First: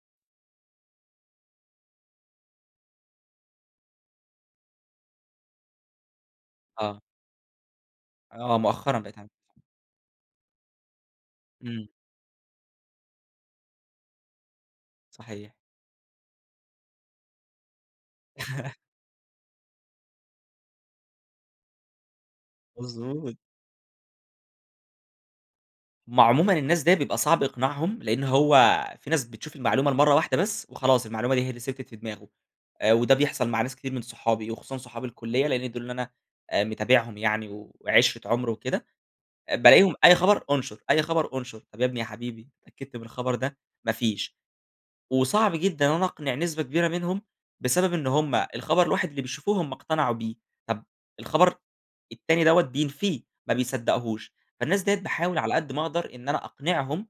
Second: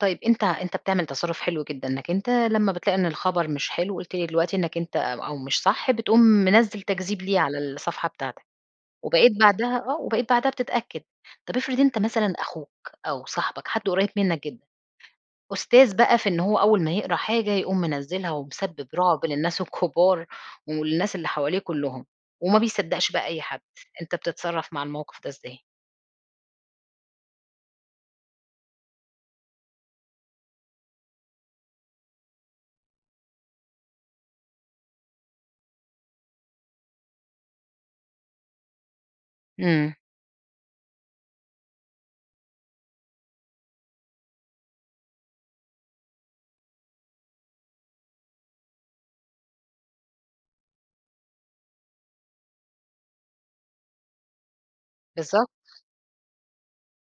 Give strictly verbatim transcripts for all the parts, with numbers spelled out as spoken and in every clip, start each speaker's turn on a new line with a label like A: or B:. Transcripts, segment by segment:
A: طيب أنتَ أنتَ بتعمل تصَرُّف حلو جدًا، إنَّك أنتَ لما بتلاقِي إن الخبر مش حلو، قلت لي دلوقتي إنك أنتَ أو مش صح بتقوم منزِّل
B: آه.
A: تكذِيب ليه على الصَّفحة بتاعتك،
B: آه، مؤخرًا بقيت أعمل
A: وبقيت بعدها آه، وبقيت بعدها بتتأكَّد. طب افرِض
B: إمم.
A: أنتَ مثلًا أخوك أو صاحبك حد قريب منك جدًا،
B: صحيح.
A: أستاذ بقى في إن هو أول ما يقرَأ حاجة يقوم منزِّلها، ومسبِّب رُعب للناس الكبار والناس اللي حواليه كلهُم، وما بيصدَّقش بقى
B: مضبوط.
A: أي حد، أنتَ بتتصرَّف مع الموقف ده إزاي؟
B: هُم عمومًا الناس ديّة بيبقى صعب إقناعهم، لأنه هو في ناس بتشوف المعلُومة لمرة واحدة بس وخلاص، المعلُومة دي هي اللي ثبَتت في دِماغه، وده بيحصل مع ناس كتير من صحابي، وخصوصًا صحاب الكلية، لإن دول اللي أنا متابعهم يعني وعشرة عُمر وكده.
A: إمم.
B: بالاقيهم أي خبر انشُر، أي خبر انشُر. "طب يا ابني يا حبيبي، اتأكَّدت من الخبر ده؟"، ما فيش. وصعب جدًا أنا أقنِع نسبة كبيرة منهم بسبب إن هُم الخبر الواحد اللي بيشوفوه هُم اقتنعوا بيه، طب الخبر التاني دوّة بينفِيه ما بيصدَّقهوش. فالناس ديّة باحاول
A: بالضبط.
B: على قد ما أقدر إن أنا أقنِعهم،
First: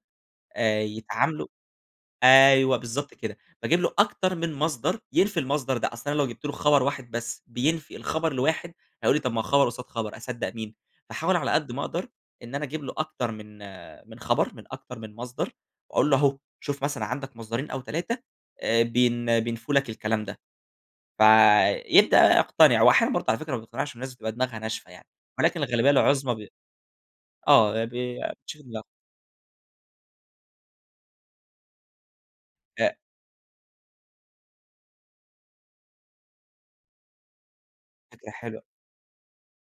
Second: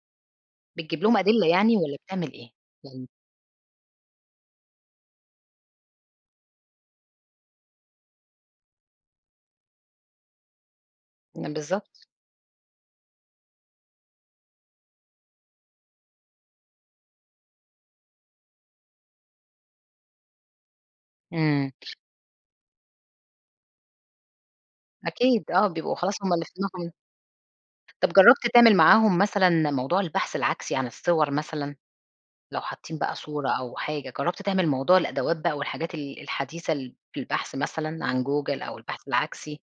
B: آآ
A: بتجيب لهم
B: يتعامَلوا
A: أدلة يعني والّا بتعمل إيه؟
B: أيوه
A: يعني
B: بالضبط كده، باجِيب له أكتر من مَصدر ينفِي المَصدر ده؛ أصل أنا لو جِبت له خبر واحد بس بينفِي الخبر الواحد هيقول لي: "طيب ما هو خبر قصاد خبر، أصدق مين؟" فأحاول على قد ما
A: بالضبط.
B: أقدر إن أنا أجِيب له أكتر من آآ، خبر من أكتر من مَصدر، وأقول له: "أهو شوف مثلًا عندك مصدرين أو تلاتة بين بينفُوا لك الكلام ده." ف
A: إمم.
B: يبدأ بقى يقتنِع، وأحيانًا برضه على فكرة ما بيقتنِعش، الناس بتبقى دماغها ناشفة يعني
A: أكيد،
B: ولكن
A: آه،
B: الغالبية
A: بيبقوا خلاص هُم
B: العظمى
A: اللي
B: ب
A: في دماغهم
B: آه،
A: طب
B: بي
A: جربت
B: بينشفوا
A: تعمل
B: دماغهم.
A: معاهم مثلًا موضوع البحث العكسي عن الصور مثلًا؟ لو
B: آآ
A: حاطين بقى صورة أو حاجة، جربت تعمل موضوع الأدوات بقى والحاجات ال الحديثة في البحث، مثلًا عن
B: فكرة
A: Google
B: حلوة.
A: أو البحث العكسي؟